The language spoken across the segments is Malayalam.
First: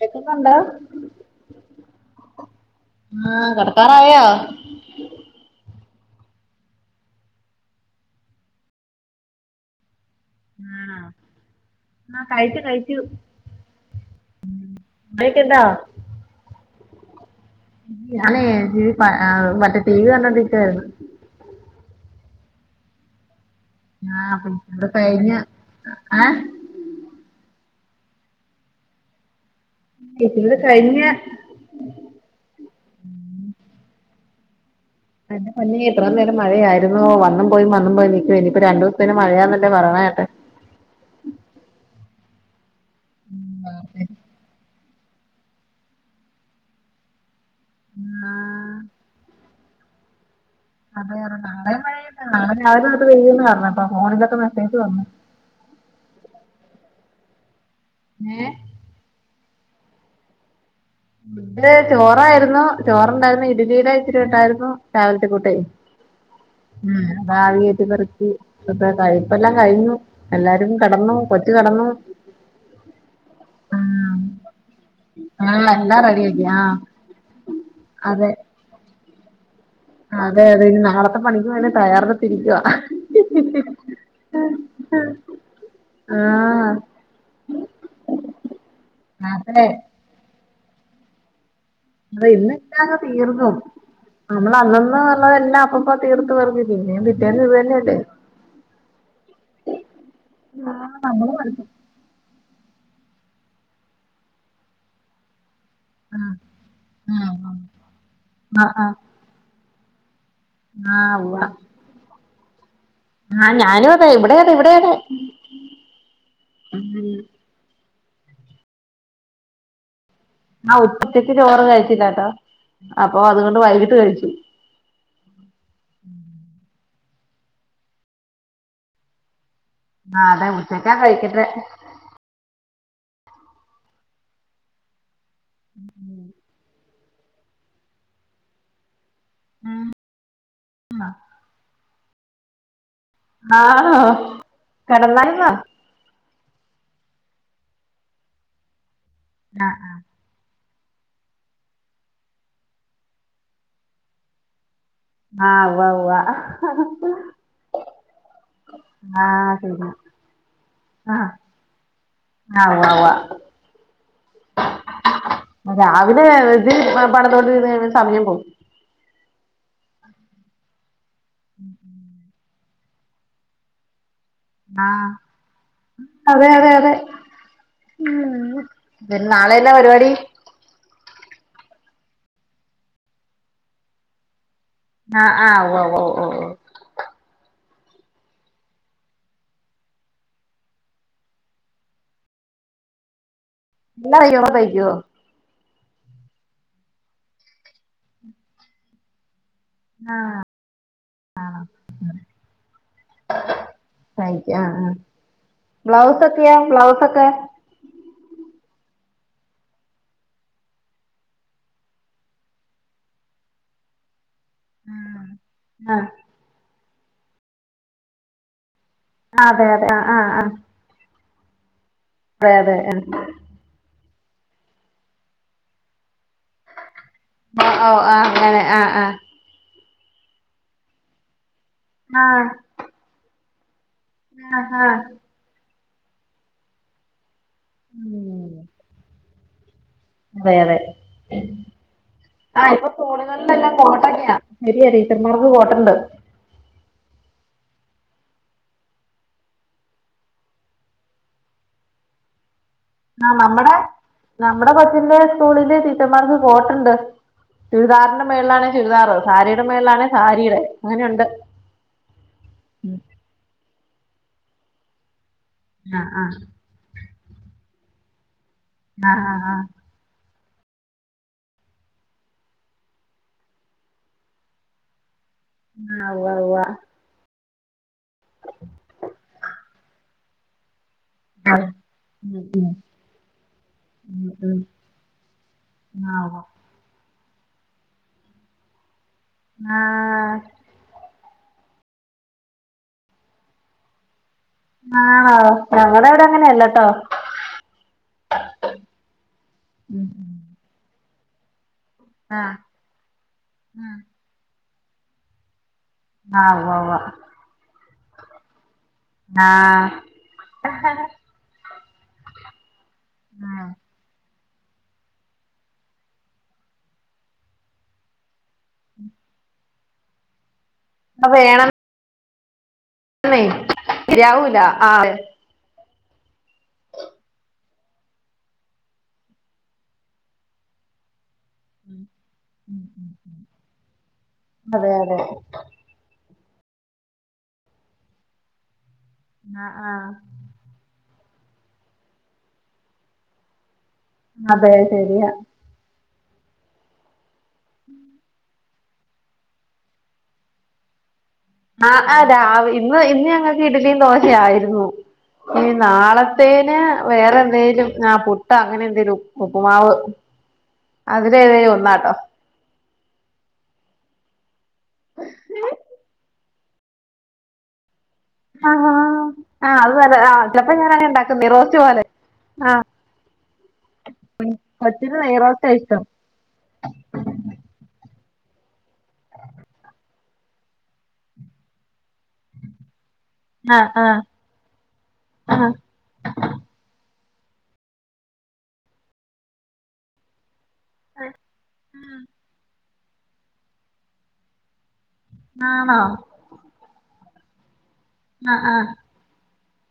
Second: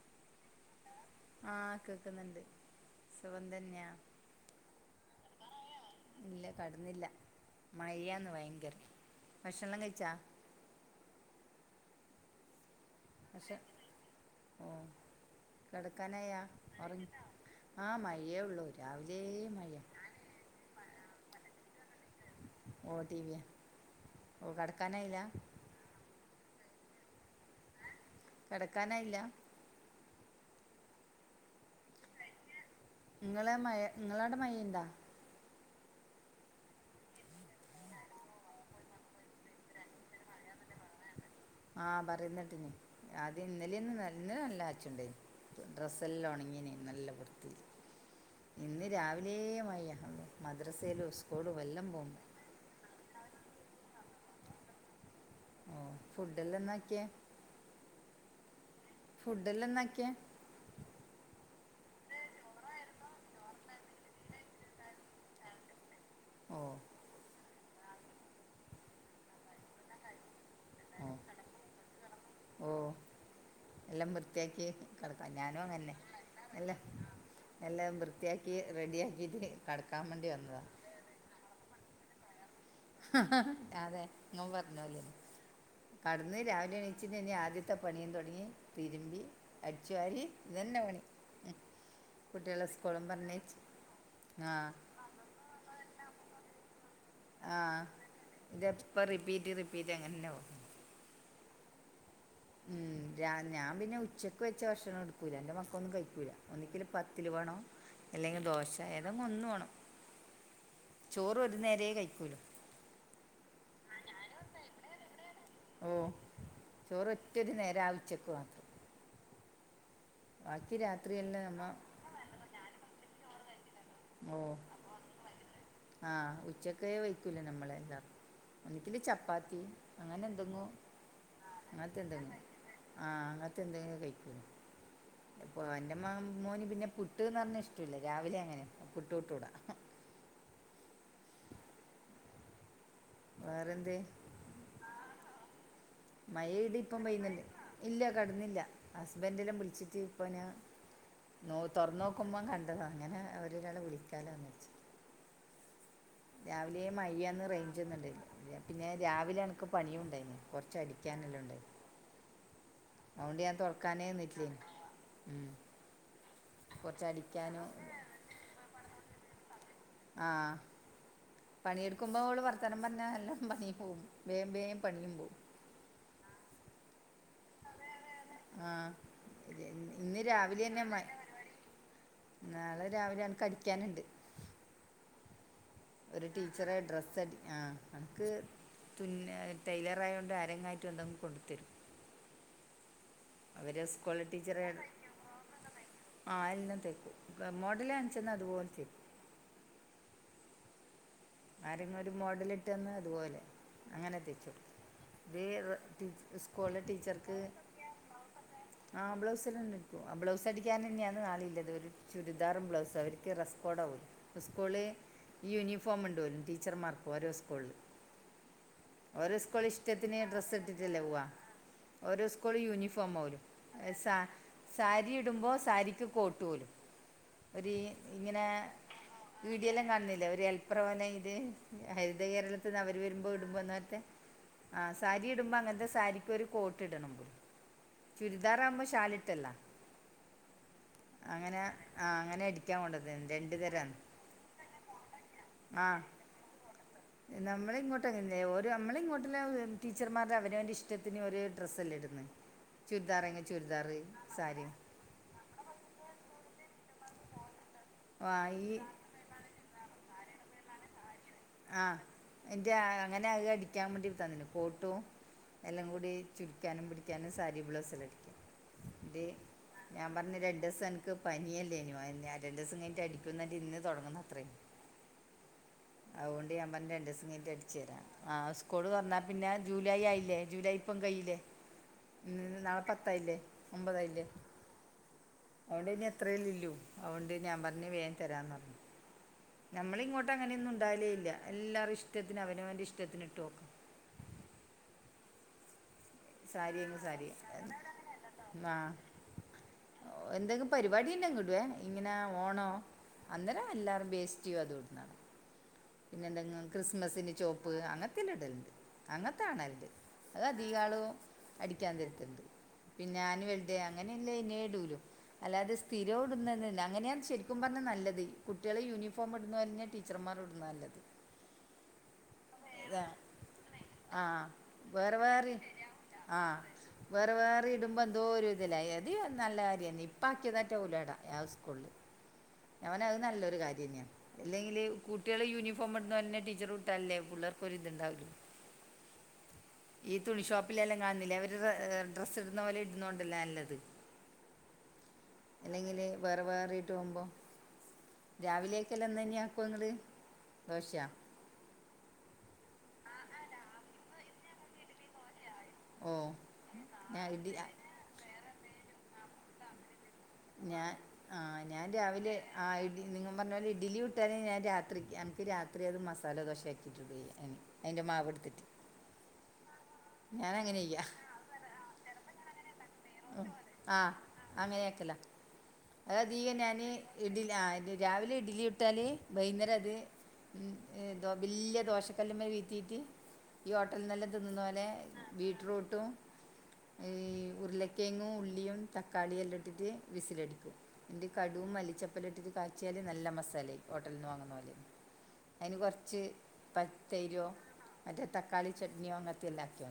ക്കെക്ക് ന്നുണ്ടോ? ആഹ് കേക്ക്ന്ന്ണ്ട് സുഖം ആഹ് തന്നെയാ. കെടക്കാറായോ [inaudible] ഇല്ല കട്ന്നില്ല മഴാന്ന് ഭയങ്കരം. ഭക്ഷണം കയ്ച്ചാ? ആഹ് ആഹ് കയ്ച്ചു കയ്ച്ചു പക്ഷെ ഓഹ് അവിടേക്കെന്താ? കെട്ക്കാനായാ? ഒർ ആഹ് മഴയേ ഞാനേ ഒള്ളൂ രാവിലെ മഴ [unintelligible] ഓട്ടിവ്യാ ആഹ് ഫുഡ്ഡ് കയ്ഞ്ഞ ഏഹ് കെടക്കാനായില്ല? കിട്ട്ന്ന് കയ്ഞ്ഞെ ഇങ്ങളെ മഴ ഇങ്ങളവ്ടെ മഴണ്ടോ? എന്റെ പൊന്നേ ഇത്ര നേരം മഴയായിരുന്നു വന്നും പോയി വന്നും പോയി നിക്കുവാ ഇനിയിപ്പ രണ്ട് ദിവസേത്തിന് മഴയാന്നല്ലേ പറയ്ണേകേട്ടെ. ആഹ് പറിന്നേട്ടിനി അത് ഇന്നലെയൊന്നും ഇന്ന് നല്ലാ റ്റ്ണ്ടായിനി ഡ്രസ്സല്ലാം ഒൺങ്ങിനി നല്ല വൃത്തി ആഹ് ഇന്ന് രാവിലേ മഴയ അവ്ടെ മദ്രസയിലും സ്കൂളും എല്ലാം പോന്നു. [unintelligible] അപ്പ ഫോണിലൊക്കെ മേസ്സേജ് വന്ന് ഫുഡ്ഡല്ലാം ന്നാക്കിയെ? ഏഹ് ഫുഡ്ഡല്ലാം ന്നാക്കിയെ? ഫുഡ്ഡ് ചോറായിരുന്നു ചോറ്ണ്ടായിരുന്നു ഇട്ലിയുടെ ഇച്ചിരി ഉണ്ടായിരുന്നു രാവിലത്തെ കൂട്ടെ ഓ ഉം പാവിയേറ്റ് പെറുക്കി [unintelligible] ഇപ്പ ല്ലാം കഴിഞ്ഞു എല്ലാരും കടന്നു കൊച്ച് കടന്നു ഓഹ് എല്ലം വൃത്തിയാക്കി കട്ക്കാം ആഹ് ഞാനും അങ്ങനെ ന്നെ എല്ലാം റെഡിയാക്കി എല്ല ആഹ് എല്ലാം അതെ വൃത്തിയാക്കി റെഡി ആക്കിട്ട് കടക്കാൻ വേണ്ടി വന്നതാ. പണിക് വെണ്ടി തയ്യാറെടുത്തിരിക്കുവാ അതെ ഇഞവും പറഞ്ഞോലെ കട്ന്ന് ആഹ് രാവിലെ എണീച്ചിനേനി ആദ്യത്തെ പണിയും തൊട്ങ്ങി. തിര്മ്പി, അതെ അടിച്ചുവാരി ഇതന്നെ പണി ഉം കുട്ടികളെ ഇന്ന്ട്ടാ സ്കൂളും തീർന്നു. പറഞ്ഞേച്ച് ആ നമ്മള അന്നന്ന് ഉള്ളതെല്ലാം അപ്പ തീർത്ത് പർഞ്ഞു പിന്നേം പിറ്റേന്ന് ഇത് ആഹ് തന്നെയല്ലേ ഇതെപ്പ റിപ്പീറ്റ് റിപ്പീറ്റ് അങ്ങനന്നെയാവും നമ്മളു അറിഞ്ഞു ഉം രാ ഞാൻ പിന്നെ ഉച്ചക്ക് വെച്ച ഭക്ഷണ ക്കൂല്ല ഇൻ്റെ മക്കളൊന്നും കഴ്കുല. ആഹ് ഒന്ന്ങ്കില് പത്തില് ആഹ് വേണം അല്ലെങ്കി ആഹ് ദോശ ആഹ് ഏതാ ഒന്ന് വാണം. ആഹ് ചോറ് ഉവ്വ ഒരു നേരേ കഴിക്കൂലോ ആഹ് ഞാനും അതെ ഇവിടെയതെ ഇവിടെയതെ ഓഹ് ചോറ് ഒറ്റൊരു നേര ആഉച്ചക് ബാക്കി ആഹ് ഉച്ചക്ക് രാത്രിയെല്ലാം നമ്മ ചോറ് കഴ്ച്ചില്ലട്ടോ അപ്പൊ അത്കൊണ്ട് വൈകിട്ട് കഴ്ച്ചു ഓ ആഹ് ഉച്ചയ്ക്കെ വയ്ക്കൂല നമ്മളല്ലാം ഒന്നങ്കില് ചപ്പാത്തി അങ്ങനെ ആഹ് അതെ എന്തെങ്കിലും ഉച്ചക്കാ കഴിക്കട്ടെ [unintelligible] ആഹ് അങ്ങൻത്തെന്തെ കഴിക്കും പ്പൊ എന്റെ മോൻ മോന് പിന്നെ പുട്ട്ന്ന് പറഞാ ഇഷ്ടല്ല രാവിലെ അങ്ങനെ പുട്ട് വിട്ടൂടാ വേറെന്ത് ആണോ കെടന്നാര്ന്നോ? മഴയിടീം ഇപ്പം പെയ്യുന്നുണ്ട്. ഇല്ല കെട്ന്നില്ല ഹസ്ബന്റല്ല വിളിച്ചിട്ട് അപ്പോ ഞാൻ തുറന്നോക്കുമ്പം കണ്ടതാണ് അങ്ങനെ അവരൊരാളെ വിളിക്കാലോന്ന് വച് ആഹ് ഉവ്വ് ഉവ്വ് രാവിലെ മഴയ്യന്ന് റേഞ്ചന്നും ഇല്ലയ്നി പിന്നെ രാവിലെ ആഹ് എനക്ക് ശരി പണിയുണ്ടായിന്നു. ആഹ് കൊർച്ചടിക്കാനെല്ലാം ഉണ്ടായി ആഹ് ഉവ്വ ഉവ്വ അതോണ്ട് ഞാൻ തൊറക്കാനേ നിന്നിട്ടില്ലേ ഉം രാവിലെ ത് കുറച്ച് അടിക്കാനും പണിതോണ്ട്രിന്ന് സമയം പോകും ആഹ് പണിയെടുക്കുമ്പോ ഓള് വർത്താനം പറഞ്ഞ എല്ലാം പണി പോകും വേം വേം ആഹ് പണിയും പോവും അതെ അതെ അതെ ആ പിന്നെ ഇത് നാളെയെന്ന പരിപാടി? [unintelligible] നാളെ രാവിലെ എക്ക് അടിക്കാനുണ്ട് ആഹ് ആഹ് ഉവ്വ ഉവ്വ ഉവ്വ ഒരു ഉവ്വ ടീച്ചറെ ഡ്രസ്സ് അടി ആഹ് അൻക്ക് തുന്ന ടൈലറായോണ്ട് ആരെങ്ങായിട്ടും എന്തെങ്കും കൊണ്ടു തരും അവര് സ്കൂള എല്ലാം തയ്യോ ടീച്ചറാണ് തയ്ക്കോ ആഹ് എല്ലം തയ്ക്കും മോടലാണിച്ചന്ന അത്പോൽ തയ്ക്കും ആഹ് ആരെങ്ങും ഒരു മോഡലിട്ട്ന്ന് അതുപോലെ അങ്ങനെ തയ്ക്കും തൈച്ചുടുക്കും ആഹ് ആഹ് ത് ബ്ലൗസൊക്കെയോ സ്കൂള ബ്ലൗസൊക്കെ ടീച്ചർക്ക് ആഹ് ബ്ലൗസ്ലല്ലാണ്ട് പ്പം ആഹ് ബ്ലൗസ് അടിക്കാനെന്നെയാണ് നാളീം ല്ലത് ഒരു ചുരിദാറും ബ്ലൗസും അവർക്ക് റെസ്കോഡവും സ്കൂള് ഈ ആഹ് യൂണിഫോംണ്ട് ഓൽക്ക് ടീച്ചർമാർക് ഓരോ സ്കൂൾല് ഓരോ അതെ സ്കൂൾ അതെ ആഹ് ഇഷ്ടത്തിന് ആഹ് ആഹ് ഡ്രസ്സ് ഇട്ടിട്ടല്ലേ പോവാ. ഓരോ അതെ സ്കൂൾ അതെ ആഹ് യൂണിഫോം മോലും സാ സാരി ഇടുമ്പോൾ സാരിക്ക് കോട്ട് പോലും ഒരു ഓഹ് ഓഹ് ആഹ് ഇങ്ങനെ അങ്ങനെ ആഹ് ആഹ് വീഡിയോ ല്ലാം കാണുന്നില്ലേ ഒരു ഹെൽപ്ര പോലേയിട്ട് ഹരിത ആഹ് കേരളത്തിൽ നിന്ന് അവര് വരുമ്പോ ഇടുമ്പോലേത്തെ ആഹ് സാരിടുമ്പോ അങ്ങനത്തെ സാരിക്ക് ഒരു കോട്ട് ഇടണം ഉം ചുരിദാറാകുമ്പോ ശാലിട്ടല്ല അതെ അതെ അങ്ങനെ ആഹ് അടിക്കാൻ ഇപ്പൊ കൊണ്ടത് രണ്ട് സ്കൂൾകളിലെല്ലാം തരാന്ന് കോട്ടൊക്കെയാ ശെരിയാ ടീച്ചർമാർക്ക് കോട്ടുണ്ട് നമ്മളെ ഇങ്ങോട്ട്ങ്ങന്നെ ഒരു നമ്മളെ ഇങ്ങോട്ടുള്ള ടീച്ചർമാരുടെ അവരവൻ്റെ ഇഷ്ടത്തിന് ഒരു ഡ്രസ്സ അല്ലേ ഇടണ് ! ! ! ! ! ! ! ! ! ആഹ് നമ്മടെ നമ്മുടെ കൊച്ചിന്ന് സ്കൂൾലെ ടീചർമാർക്ക് കോട്ടുണ്ട് ചുരിദാറിന്റെ ആ ഈ മേൾലാണങ്കിൽ ചുരിദാറ് സാരിയുടെ മേൾലാണങ്കി സാരിയുടെ അങ്ങനെയുണ്ട് ആഹ് എന്റെ ആ അങ്ങനെ അത്‌ അടിക്കാൻ വേണ്ടി തന്നീനു കോട്ടും എല്ലാം ആഹ് കൂടി ആഹ് ചുരുക്കാനും പിടിക്കാനും സാരി ബ്ലൗസെല്ലാം ടിക്കും ആഹ് ആഹ് ആഹ് ഞാൻ പറഞ്ഞു രണ്ടീസം എനിക്ക് പനിയല്ലേനിയോ രണ്ട് ദിവസം കഴിഞ്ഞട്ട് അടിക്കും ന്നറിഞ്ഞ്ട്ട് ഇന്ന് തുടങ്ങണത്ര ആഹ് ഉവ്വ അതുകൊണ്ട് ഉവ്വ ഞാൻ പറഞ്ഞ് രണ്ടൂസം കഴിഞ്ഞിട്ട് അടച്ചരാ ആഹ് സ്കൂള് തുറന്നാ പിന്നെ ജൂലൈ ആയില്ലേ ജൂലൈ ഇപ്പം കയ്യൂല ആഹ് ഉം നാളെ പത്തായില്ലേ ഒമ്പതായില്ലേ ഉം ഉം അവള്നി ഉം ആഹ് ഉവ്വ അത്രല്ലള്ളു അതോണ്ട് ഞാൻ പറഞ്ഞഞ് വേൻ തരാന്ന് പറഞ്ഞു നമ്മളിങ്ങോട്ട ആഹ് അങ്ങനെയൊന്നും ഉണ്ടാലേല്ല എല്ലാരും ഇഷ്ടത്തിന് അവനവന്റെ ഇഷ്ടത്തിന് ഇട്ട് പോകും ആണോ ഞങ്ങളവിടെ സാരിയങ്കി സാരി ആഹ് ഉം ഉം എന്തെങ്കിലും പരിപാടി ഉണ്ടെങ്കിൽ ഇടുവേ ഇങ്ങനെ ആഹ് ഓണോ അന്നേരം എല്ലാവരും വേസ്റ്റ് അതോവിടുന്നതാണ് പിന്നെ ആഹ് എന്തെങ്കിലും ഉവ്വ ഉവ്വ ക്രിസ്മസിന് ചോപ്പ് അങ്ങനത്തെ എല്ലാം ഇടലുണ്ട് അങ്ങനത്തെണല്ണ്ട് ആഹ് അത് അധികികാളും അടിക്കാൻ തരത്തണ്ട് പിന്നെ ഞാൻവെൽഡ അങ്ങനെല്ല ഇടുലും അല്ലാതെ സ്ഥിരടുന്ന അങ്ങനെയാണ് ശരിക്കും പറഞ്ഞാൽ നല്ലത്. കുട്ടികളെ യൂണിഫോം ഇടന്നഞ്ഞാൽ ടീച്ചർമാർ ഇടുന്നത് നല്ലത്. അത് വേണം അതാ ആഹ് ശരിയാവൂല ആഹ് വേറെ വേറെ ആഹ് വേറെ വേറെ ഇടുമ്പോ എന്തോ ഒരു ഇതില്ലയാ അതി നല്ല കാര്യ ഇപ്പ ആക്കിയതാറ്റലടാ സ്കൂളില് [unintelligible] നല്ലൊരു കാര്യം തന്നെയാ, അല്ലെങ്കില് അതെ അതെ കുട്ടികളെ യൂണഫോ പോവുമ്പോ ഇടണന്നെ ടീച്ചർ ഇട്ടാല്ലേ പിള്ളേർക്കൊരി ത്ണ്ടാവുള്ളു. ആഹ് ആഹ് ഈ തുണിഷോപ്പ്. പിള്ളെല്ലാം കാണുന്നില്ല അവര് ഡ്രസ്സ് ഇടുന്ന പോലെ ഇടുന്നൊണ്ടല്ലേ നല്ലത്. അതെ ശരിയാ അല്ലെങ്കില് വേറെ വേറിട്ട് പോകുമ്പോ [unintelligible] രാവിലെയക്കെല്ലാം ഇന്ന് തന്നെയാക്കും ങ്ങള് ദോശയാ ആഹ് ആ രാവ ഇന്ന് ഇന്ന് ഞങ്ങൾക്ക് ഇഡലിയു, ദോശയു ആയിരുന്നു. ഈ ഓ നാളത്തേന് ഞാൻ വേറെ ഇഡ്ഡി എന്തേലും. ആഹ് പുട്ട് അങ്ങനെ എന്തേലും, ഉപ്പുമാവ്. ഞാൻ ആഹ് അതിലേതേലും ഞാൻ ഒന്നാട്ടോ രാവിലെ ആ ഇഡി നിങ്ങൾ പറഞ്ഞ പോലെ ഇഡലി ചുട്ട ഞാൻ രാത്രിക്ക് എനിക്ക് രാത്രി അത് മസാല ദോശ ആക്കി. അതിൻ്റെ മാവ് എടുത്തിട്ട്. ആ ആഹ് അത് നല്ല ആ ഞാൻ ചിലപ്പോ അങ്ങനെ ഞാന ചെയ്യാം ഉണ്ടാക്കുന്നേ, റോസ്‌റ്റ് പോലെ. ആ ആ പത്തിന് നെയ്യ് റോസ്റ്റാ ഇഷ്ട്ടം. അത്തീകം ഞാൻ ഇഡി ആ രാവിലെ ഇഡ്ലി ചുട്ടാല് വൈകുന്നേരം അത് ഉം ഏതോ ബല്യ ദോശ കല്ല വീത്തിയിട്ട് ഈ ആഹ് ആഹ് ഹോട്ടലന്നല്ലാം തിന്നുന്ന പോലെ ബീറ്റ്റൂട്ടും. ഈ ഉരുളക്കേങ്ങും ഉള്ളിയും, തക്കാളിയു എല്ലാം ഇട്ടിട്ട് വിസിലടിക്കും. എന്റെ കടും മല്ലിച്ചെപ്പലു ഇട്ടിട്ട് കാഴ്ച്ചിയാല് നല്ല മസാലാ യായി ഹോട്ടൽ നിന്ന് വാങ്ങുന്ന പോലെ അതിന് ആണോ കൊറച്ച് പ തൈരോ ആഹ് മറ്റെതക്കാളി ആഹ് ചട്നിയൊ അങ്ങനത്തെ എല്ലാക്കിയോ?.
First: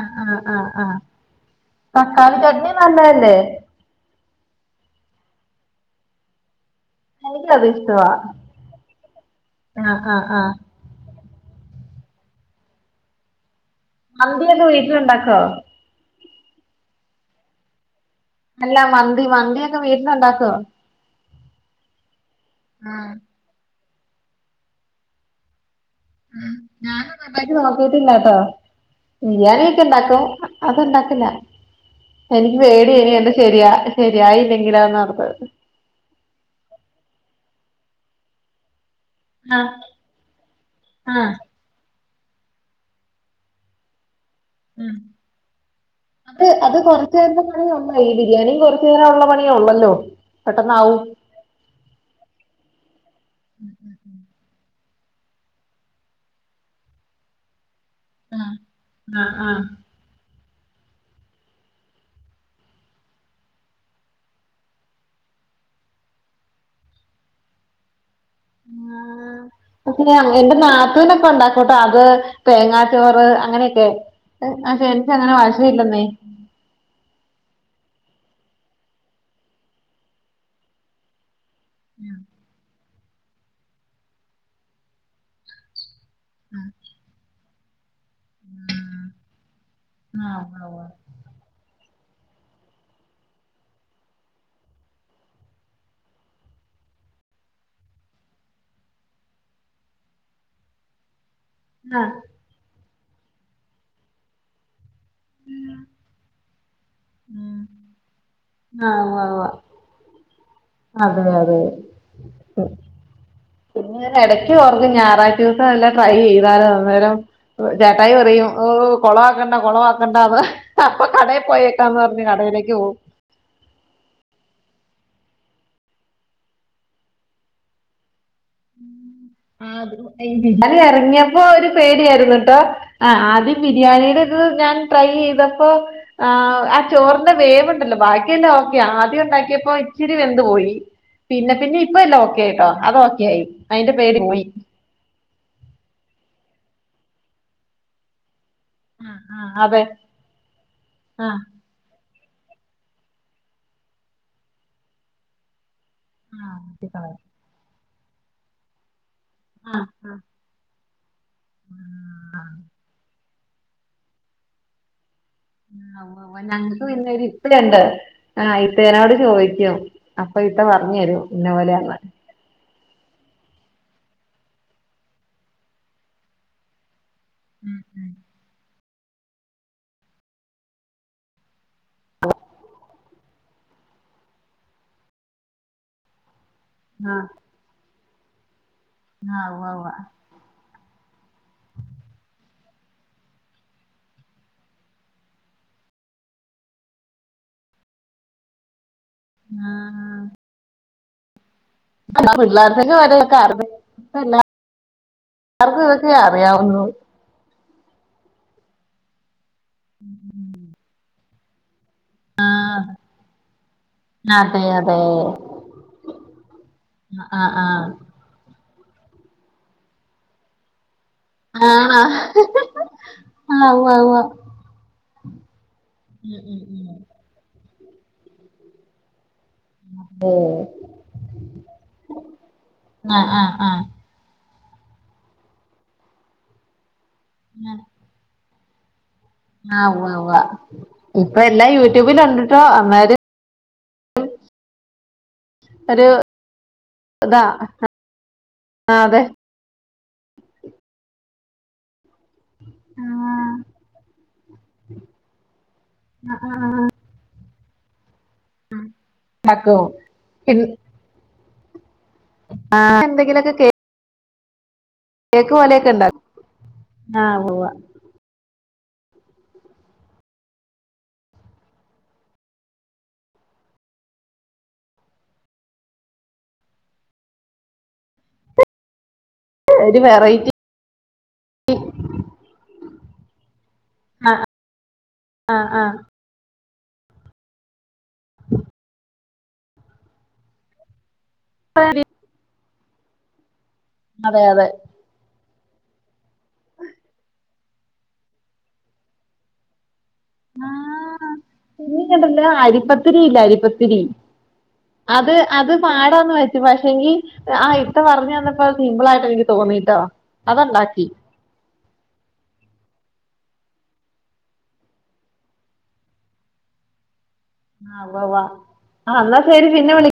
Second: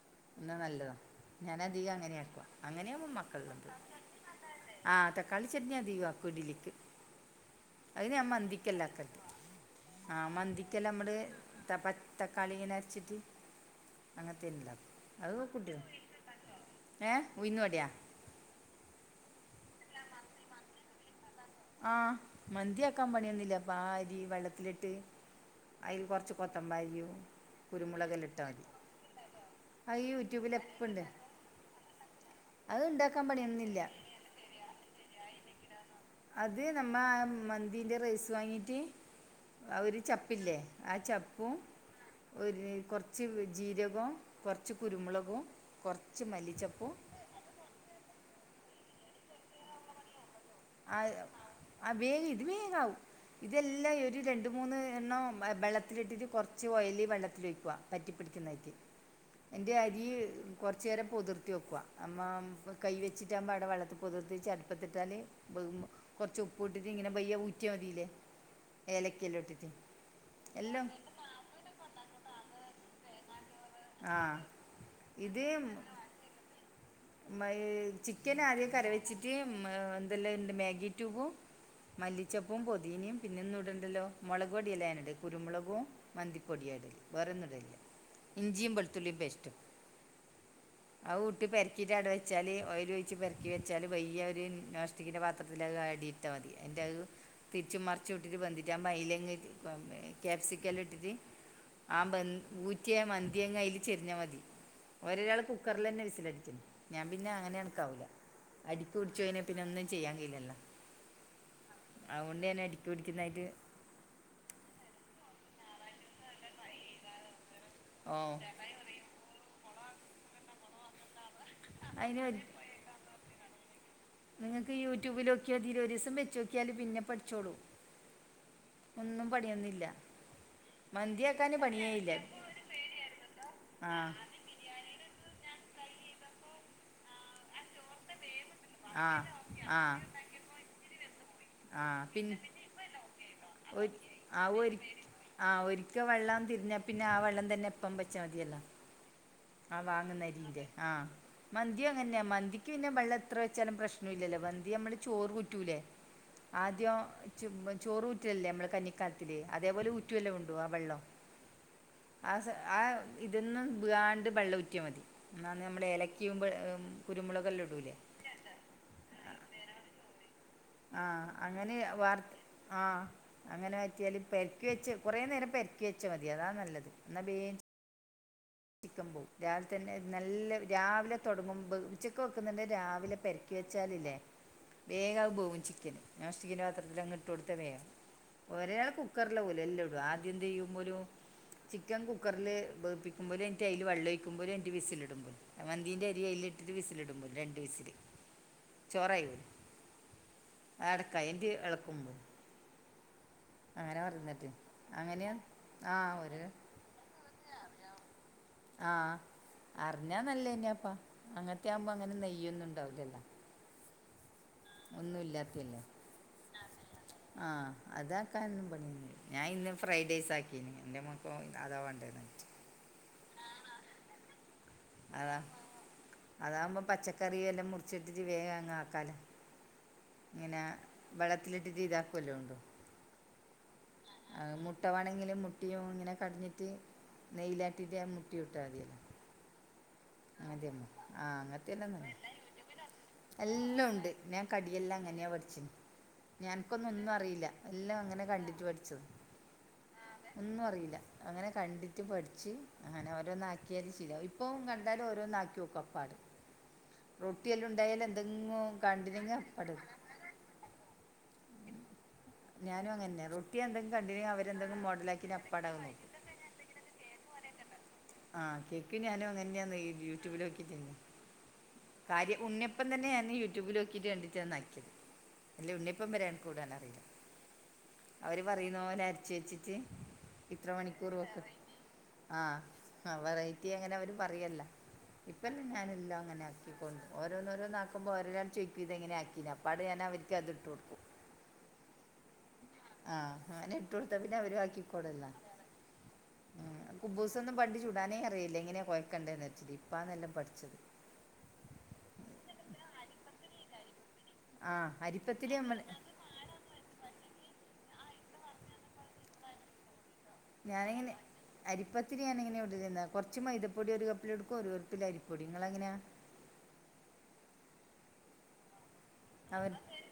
ആഹ് ആഹ് എന്നാ ആഹ് നല്ലതാ. ആഹ് ഞാൻ അധികം അങ്ങനെയ തക്കാളി ആക്കുവാ ചട്നി അങ്ങനെയുമ്പോ നല്ലതല്ലേ മക്കളുണ്ട് ആ തക്കാളി ചട്നിയാ അധികാകുവാ ഇഡലിക്ക്. എനിക്കത് അതി ഇഷ്ടവാ ഞാൻ മന്തിക്കല്ല ക്കെ ആഹ് ആ ആഹ് ആഹ് മന്തി ക്കെ നമ്മള് ത തക്കാളിനെ അരച്ചിട്ട് മന്തിയൊക്കെ അങ്ങനത്തന്നല്ല. അത് വീട്ടിലുണ്ടാക്കോ കുട്ടി ഏ ഉയ്ന്ന് വടയാ അല്ല. മന്തി മന്തി ഒക്കെ വീട്ടിലുണ്ടാക്കുവോ?. ആ മന്തിയാക്കാൻ പണിയൊന്നുമില്ലപ്പാ അരി വെള്ളത്തിലിട്ട് അതിൽ കുറച്ച് കൊത്തമ്പാരിയും, കുരുമുളക് എല്ലാം ഇട്ടാൽ മതി. ബിരിയാണി ഒക്കെ അത് ഇണ്ടാക്കും. യൂട്യൂബിൽ അത് എപ്പം ഉണ്ട് ഇണ്ടാക്കില്ല. എനിക്ക് അത് പേടിയാ ഉണ്ടാക്കാൻ ഇനി ശരിയാ പണിയൊന്നുമില്ല ശരിയായില്ലെങ്കിലോ എന്നോർത്ത്. അത് നമ്മ മന്തിന്റെ റൈസ് വാങ്ങീട്ട്?. ആഹ് ഒരു ചപ്പില്ലേ ആ ആഹ് ചപ്പും. ഒരു കുറച്ച് ജീരകവും, കുറച്ച് ഉം കുരുമുളകു, കുറച്ച് മല്ലിച്ചെപ്പും. കുന്ത പണിയ ഉള്ള ഈ ബിരിയാണിയും കുറച്ചു നേരം ഉള്ള പണിയ ഉള്ളല്ലോ?. ആ പെട്ടെന്നാവും ആ വേഗ ഇത് വേഗാവവും ഇതെല്ലാം ഒരു രണ്ടും. മൂന്ന് എണ്ണം വെള്ളത്തിലിട്ടിട്ട് കുറച്ച് ഓയില് വെള്ളത്തിൽ ഒഴിയ്ക്കുക. പറ്റിപ്പിടിക്കുന്നായിട്ട്, ആഹ് ആഹ് എന്റെ അരി കുറച്ചു നേരം പുതിർത്തി വയ്ക്കുക, നമ്മ കൈ വെച്ചിട്ടാകുമ്പോ അവിടെ വെള്ളത്തി പുതിർത്തി ച പ്പത്തിട്ടാല് കുറച്ച് ഉപ്പ് ഇട്ടിട്ട് ഇങ്ങനെ ബയ്യ ഊറ്റാ മതില്ലേ?. ആ പക്ഷെ എന്റെ എല്ലാം നാത്തുവിനൊക്കെ ഉണ്ടാക്ക ക്കോട്ട അത് തേങ്ങാ ചോറ് അങ്ങനെയൊക്കെ ആ എനിച്ചങ്ങനെ ഇത് വശമില്ലെന്നേ. ചിക്കൻ ആദ്യം കറി വച്ചിട്ട് എന്തല്ല മാഗി ട്യൂബും. മല്ലിച്ചപ്പും. പൊതീനയും, പിന്നെ ഒന്ന ഇടണ്ടല്ലോ. മുളക് പൊടിയല്ലേ കുരുമുളകും, മന്തിപ്പൊടിയ ഇടൽ, വേറൊന്നും ഇടില്ല. ഇഞ്ചിയും വെളുത്തുള്ളിയും പെസ്റ്റും. ആഹ് ആഹ് ഔ കൂട്ടി പെര ക്കീട്ടവടെ വെച്ചാല് ഓയിലൊയ്ച്ച് പെറക്കി വെച്ചാല് പയ്യെവര് ഒ നോസ്ടിക്കിൻ്റെ പാത്രത്തില് അ അടി ത്ത മതി എന്റെ അവ് തിരിച്ചും മറിച്ചും ഇട്ടിട്ട് വെന്തിട്ട് അയ്ലങ്ങ് ക്യാപ്സിക്കല് ഇട്ടിട്ട് ആഹ് ആബെ ഊറ്റിയ മന്തി അങ്ങ് അയ്ല് ചെരിഞ്ഞ മതി ഓരൊരാള് കുക്കറിലന്നെ വിസിലടിച്ചണെ ഞാൻ പിന്നെ അങ്ങനെ ഉം അണക്കാവില്ല അടിപ്പ് ആഹ് ഉവ്വ് പിടിച്ചോയ്ന ഉവ്വ് പിന്നെ ഒന്നും ചെയ്യാ കയ്യില്ലല്ലോ അതെ അതെ അവ്വൊണ്ട് ഞാൻ അടിക്ക് പിടിക്കുന്നായിട്ട് പിന്നെഞാ എടക്ക് ഓർക്കും ഞായറാഴ്ചൂസം എല്ലാം ട്രൈ ചെയ്താലൊ അന്നേരം ചേട്ടായി ഓ പറയും ഓഹ് കൊളവാക്കണ്ട കൊളവാക്കണ്ടന്ന് അപ്പൊ കടേ പോയേക്കാന്നറഞ്ഞ അതിന് കടയിലേക്ക് പോം നിങ്ങക്ക് യൂട്യൂബിലോക്ക്യാതില്ലൊ ഒരീസം വെച്ചോക്കിയാല് പിന്നെ പഠിച്ചോളു ആഹ് ബിരിയാണി എറങ്ങീപ്പൊ മന്തിയാക്കാൻ ഒരു പണിയേ ഇല്ല പേടിയാരുന്നുട്ടോ ആഹ് ആദ്യം ആഹ് ബിരിയാണീടെ ഇത് ഞാൻ ട്രൈ ചെയ്തപ്പോ ആഹ് ആ ചോറി വേവ്ണ്ടല്ലോ ബാക്കിയല്ല ഓക്കെ ആദ്യം ആഹ് ഒണ്ടാക്കിയപ്പൊ ആഹ് ഇച്ചിരി വെന്ത് പോയി പിന്നെ പിന്നെ ഇപ്പെല്ല ഓക്കെയായിട്ടോ അത് ഓക്കെ ആയി ഒ അതിന്റെ പേടി പോയി ആഹ് ഒ ഒരിക്ക് ആഹ് ഒരിക്ക വെള്ളം തിരിഞ്ഞാ പിന്നെ ആ വെള്ളം തന്നെ എപ്പംവെച്ചാ മതിയല്ല ആഹ് ആഹ് ആഹ് വാങ്ങുന്നരീന്റെ ആഹ് മന്തി അങ്ങെന്ന മന്തിക്ക് പിന്നെ വെള്ളം എത്ര വെച്ചാലും പ്രശ്നില്ലല്ലോ മന്തി നമ്മള് ചോറൂറ്റൂലേ ആ, ഇത് ആദ്യം കളയാം. ചോറു ചോറൂറ്റിലല്ലേ മ്മള് കഞ്ഞിക കലത്തില് ആ, അതേപോലെ ഊറ്റവേല്ലോ ഉണ്ടു അ വെള്ളം ആഹ് ആ ഇതൊന്നും വീയാണ്ട് വെള്ളം ഊറ്റിയ മതി എന്നാന്ന് നമ്മടെ ആ ഉവ്വ് ഏലക്കെം കുരുമുളകെല്ലാം ഇടൂലേ ആഹ് ഇത്തേനോട് ചോയ്ക്കും അപ്പൊ ഇത്ത പറഞ്ഞരും ആഹ് ഇന്ന അങ്ങനെ പോലെയാന്ന്. വാർത്ത് ആഹ് അങ്ങനെ പറ്റിയാല് പെരക്കിവെച്ച് കൊറേ നേരം പെരക്കിവെച്ച മതി അതാ നല്ലത് എന്നാ ബേം ഉം ഉം ചിക്കൻ പോം രാവില്തന്നെ നല്ല രാവിലെ തൊടങ്ങുമ്പൊ ഉച്ചക്ക് വെക്കുന്നുണ്ടെ രാവിലെ പെര ക്കിവെച്ചാലില്ലേ വേഗാക് ബേവു ചിക്കന് നോണ്സ്റ്റിക്കിന്റെ പാത്ര ആ ത്തിലങ്ങിട്ടോടുത്ത വേം ഒരാൾ കുക്കറില ആ പോലു ഉവ്വ് ഉവ്വ് എല്ലാട്വോ- എന്തെയുരു ചിക്കൻ കുക്കറില് ബേപ്പിക്കു ഒമ്പത് മിനിറ്റ് അതില് വള്ളൊഴിക്കുമോ ഒരു മിനിറ്റ് വിസിലിടുമ്പോ. മന്തീന്റെ അരി അയിലിട്ടിട്ട് വിസിലിടുമ്പൊ രണ്ട് വിസിൽ ചോറായിവരു. ആഹ് എടക്ക് ഐന്റി എളക്കുമ്പം പിള്ളേർക്ക് [inaudible] അങ്ങനെയാ എല്ലാർക്കു ആ ഇതൊക്കെ ഒരു അറിയാവുന്നു ആഹ് അറിഞ്ഞാ നല്ലേയ്ന്നാപ്പാ അങ്ങനത്തെ ആവമ്പ അങ്ങനെ നെയ്യൊന്നും ഇണ്ടാവില്ലല്ലാ? അതെ അതെ ഒന്നും ഇല്ലാത്തയല്ലേ ആ ആ ആ ആഹ് അതാ ഞാൻ ഇന്ന് ഫ്രൈഡ്ഐസ് ആക്കിന് എന്റെ മൊ ആണ ആഹ് ഊവ്വ ഊവ. അതാ അതാമ്പം ഉം പച്ചക്കറിയെല്ലാം മുറിച്ചിട്ടിട്ട് വേഗം അങ്ങ് ആക്കാല്ല ഏ ഇങ്ങന വെള്ളത്തിലിട്ടിട്ട് ഇതാക്ക് വല്ലൊ ഒണ്ടോ? ആഹ് ആഹ് ആഹ് മുട്ട വേണങ്കില് മുട്ടിയും ഇങ്ങനെ കടഞ്ഞിട്ട് നെയ്യിലാട്ടിട്ട് [unintelligible] മതിയല്ലൊ ആഹ് ഉവ്വ ഉവ്വ ആ ഇപ്പൊ എല്ലാം അങ്ങനത്തെ നല്ല യൂട്യൂബിൽ ഒണ്ടിട്ടോ അന്നേര് എല്ലാം ഉണ്ട് ഞാൻ കടിയെല്ലാം അങ്ങനാ പഠി ച്ചിനി ഒരു ഞാന്കൊന്നും ഒന്നും ഇതാ അറിയില്ല എല്ലാം അങ്ങനെ കണ്ടിട്ട് പഠിച്ചത്. ആ അതെ ഒന്നും അറിയില്ല അങ്ങനെ കണ്ടിട്ട് പഠിച്ച് അങ്ങനെ ആ ഓരോന്നാക്കിയാല് ചെയ ഇപ്പൊ കണ്ട് ന്നാല് ഓരോന്ന് ആക്കിനോക്കു അപ്പാട് റൊട്ടിയെല്ലാ ഉണ്ടായാല് എതെങ്ങോ കണ്ടങ്ങിനോ അപ്പാടേ ണ്ടാക്കും പിൻ ആ ഞാനും അങ്ങനെ എന്തെങ്കിലൊക്കെ റൊട്ടി കേ എന്തെങ്കി കണ്ടിന അവരെ എന്തെങ്കിലും മോഡലാക്കി കേക്ക് അപ്പാടാക പോലെയൊക്കെ നോ ഉണ്ടാക്കും ആഹ് ഉവ്വ ആ കേക്ക് ഞാനും അങ്ങനെയാന്ന് യൂട്യൂബിൽ നോക്കിട്ടന്നെ കാര്യ ഉണ്ണിപ്പം തന്നെയ ഞാന് യൂട്യൂബിലോക്കിയിട്ട് കണ്ടിട്ടാണ് നാക്കിയത് അല്ല ഉണ്ണപ്പം വരാണ് കൂടൻറിയില്ല അവര് പറയുന്നോലെ അരിച്ച വെച്ചി ഒരു വെറൈറ്റി ഇത്ര മണിക്കൂർ വെക്കും ഹാ വെറൈറ്റി അങ്ങനവര് പറല്ല്യാ ഇപ്പല്ല ആഹ് ഞാന ആഹ് എല്ലാം അങ്ങനെ ആകിക്കൊണ്ട് ഓരോന്നോന്ന ഇപ്പം ഒരരാ ചൊക്കും ചെയ്ത് എങ്ങനെ ആക്കി അപ്പാട് ഞാൻ അവർക്ക് അത് ഇട്ട് കൊടുക്കും. അ [unintelligible] ആഹ് അനെ ഇട്ട് കൊടുത്ത പിന്നെ അതെ അതെ അവര്ബാക്കി തോടല്ല ഉം കുബൂസൊന്നും പണ്ടി ചുടാനേ അറിയില്ലേ എങ്ങനെയാ കോയ കണ്ടച്ചത് ഇപ്പാന്നെല്ലാം പഠിച്ചത്. പിന്നെങ്ങട്ടല്ല അരിപ്പത്തിരി ഇല്ലേ അരിപ്പത്തിരി ആഹ് അത് അരിപ്പത്തിരി അത് നമ്മള് പാടാന്ന് വെ പക്ഷെങ്കി ആ ഇത്ത പറഞ്ഞഞ് തന്നപ്പോ സിമ്പിൾ ആയിട്ട് എനിക്ക് തോന്നിട്ടോ. അതുണ്ടാക്കി ഞാനങ്ങനെ അരിപ്പത്തിരി ഞാനെങ്ങനെ ചുടലിനു കുറച്ചു മൈദപ്പൊടി ഒരു കപ്പൽ എടുക്കും ഒരു കപ്പിൽ അരിപ്പൊടി നിങ്ങളേങ്ങിന? ആവ്വാവ എന്ന ശരി പിന്നെ അവർ വിളി